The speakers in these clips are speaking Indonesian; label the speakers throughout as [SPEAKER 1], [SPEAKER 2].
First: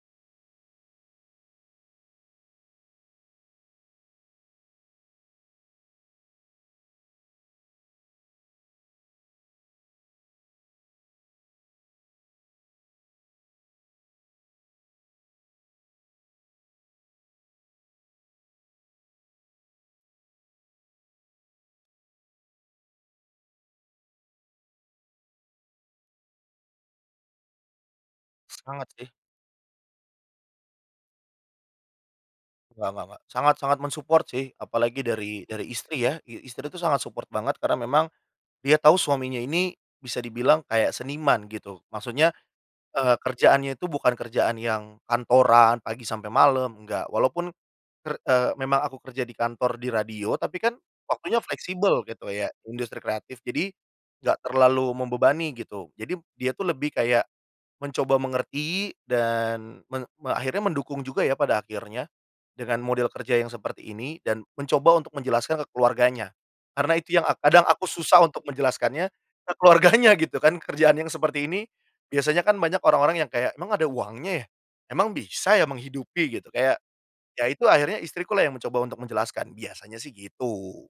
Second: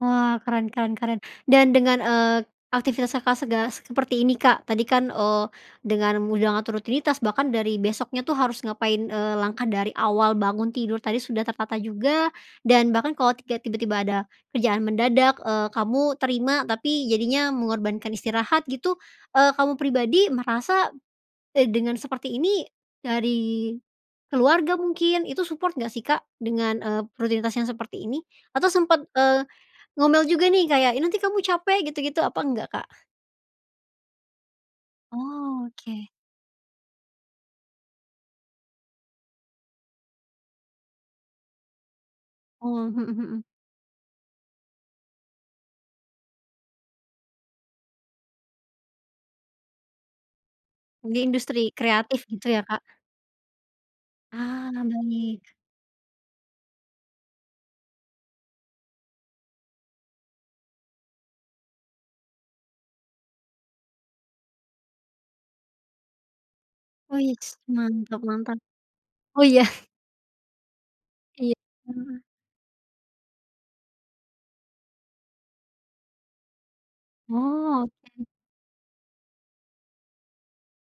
[SPEAKER 1] Wah, keren keren keren. Dan dengan, eee, aktivitas Kakak, sega seperti ini, Kak, tadi kan, eee, dengan udah ngatur rutinitas bahkan dari besoknya tuh harus ngapain, eee, langkah dari awal bangun tidur tadi sudah tertata juga dan bahkan kalau ke tiba-tiba ada kerjaan mendadak, eee, kamu terima tapi jadinya mengorbankan istirahat gitu, eee, kamu pribadi merasa, eee, dengan seperti ini dari keluarga mungkin, itu support enggak sih Kak? Dengan, eee, rutinitas yang seperti ini? Atau
[SPEAKER 2] Sangat
[SPEAKER 1] sempet,
[SPEAKER 2] sih.
[SPEAKER 1] eee, ngomel juga nih kayak, "Ih nanti kamu capek gitu-gitu," apa enggak, Kak?
[SPEAKER 2] Nggak nggak nggak. Sangat sangat men-support sih, apalagi dari dari istri
[SPEAKER 1] Oke.
[SPEAKER 2] ya. I istri itu sangat support banget karena memang dia tahu suaminya ini bisa dibilang kayak seniman gitu. Maksudnya,
[SPEAKER 1] Oh, mhm
[SPEAKER 2] eee,
[SPEAKER 1] mhm.
[SPEAKER 2] kerjaannya itu bukan kerjaan yang kantoran pagi sampai malem, enggak. Walaupun ker eee, memang aku kerja di kantor, di radio tapi kan
[SPEAKER 1] Di
[SPEAKER 2] waktunya
[SPEAKER 1] industri
[SPEAKER 2] fleksibel
[SPEAKER 1] kreatif
[SPEAKER 2] gitu
[SPEAKER 1] gitu
[SPEAKER 2] ya,
[SPEAKER 1] ya, Kak?
[SPEAKER 2] industri kreatif. Jadi, enggak
[SPEAKER 1] Ah, nah,
[SPEAKER 2] terlalu membebani
[SPEAKER 1] baik.
[SPEAKER 2] gitu, jadi dia tuh lebih kayak mencoba mengerti dan meng me akhirnya mendukung juga ya pada akhirnya dengan model kerja yang seperti ini dan mencoba untuk menjelaskan ke keluarganya. Karena itu yang ak
[SPEAKER 1] Oiks,
[SPEAKER 2] kadang aku
[SPEAKER 1] mantap
[SPEAKER 2] susah untuk
[SPEAKER 1] mantap.
[SPEAKER 2] menjelaskannya,
[SPEAKER 1] Oh
[SPEAKER 2] ke
[SPEAKER 1] ya.
[SPEAKER 2] keluarganya gitu kan kerjaan yang seperti
[SPEAKER 1] Iya,
[SPEAKER 2] ini
[SPEAKER 1] mhm.
[SPEAKER 2] biasanya kan banyak orang-orang yang kayak, "Emang ada uangnya ya? Emang bisa ya menghidupi gitu?" Kayak, ya itu
[SPEAKER 1] Oh,
[SPEAKER 2] akhirnya
[SPEAKER 1] oke.
[SPEAKER 2] istriku lah yang mencoba untuk menjelaskan. Biasanya sih gitu.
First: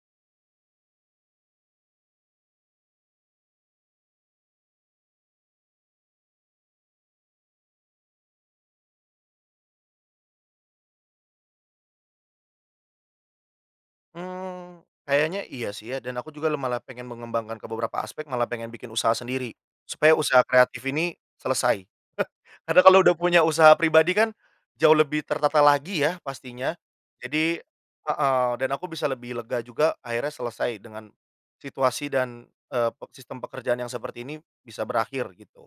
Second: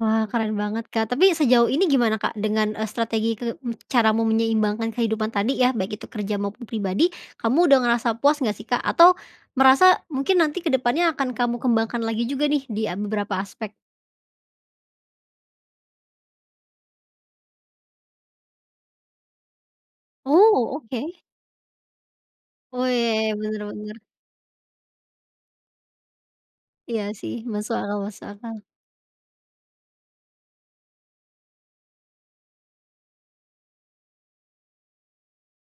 [SPEAKER 1] Wah, keren banget, Kak. Tapi sejauh ini gimana, Kak, dengan, eee, strategi ke m cara mau menyeimbangkan kehidupan tadi ya, baik itu kerja maupun pribadi, kamu udah ngerasa puas enggak sih, Kak? Atau merasa mungkin nanti kedepannya akan kamu kembangkan lagi juga nih di, eee, beberapa aspek.
[SPEAKER 2] Mmm, kayaknya iya sih ya. Dan aku juga la malah pengen mengembangkan ke beberapa aspek, malah pengen bikin usaha sendiri. Supaya usaha
[SPEAKER 1] Oh,
[SPEAKER 2] kreatif
[SPEAKER 1] oke.
[SPEAKER 2] ini selesai. Karena
[SPEAKER 1] Oh, ya
[SPEAKER 2] kalau udah
[SPEAKER 1] ya.
[SPEAKER 2] punya
[SPEAKER 1] Bener
[SPEAKER 2] usaha
[SPEAKER 1] bener.
[SPEAKER 2] pribadi kan jauh lebih tertata lagi ya pastinya.
[SPEAKER 1] Iya sih,
[SPEAKER 2] Jadi
[SPEAKER 1] masuk akal masuk
[SPEAKER 2] heeh.
[SPEAKER 1] akal.
[SPEAKER 2] Dan aku bisa lebih lega juga akhirnya selesai dengan situasi dan, eee, pe sistem pekerjaan yang seperti ini bisa berakhir gitu.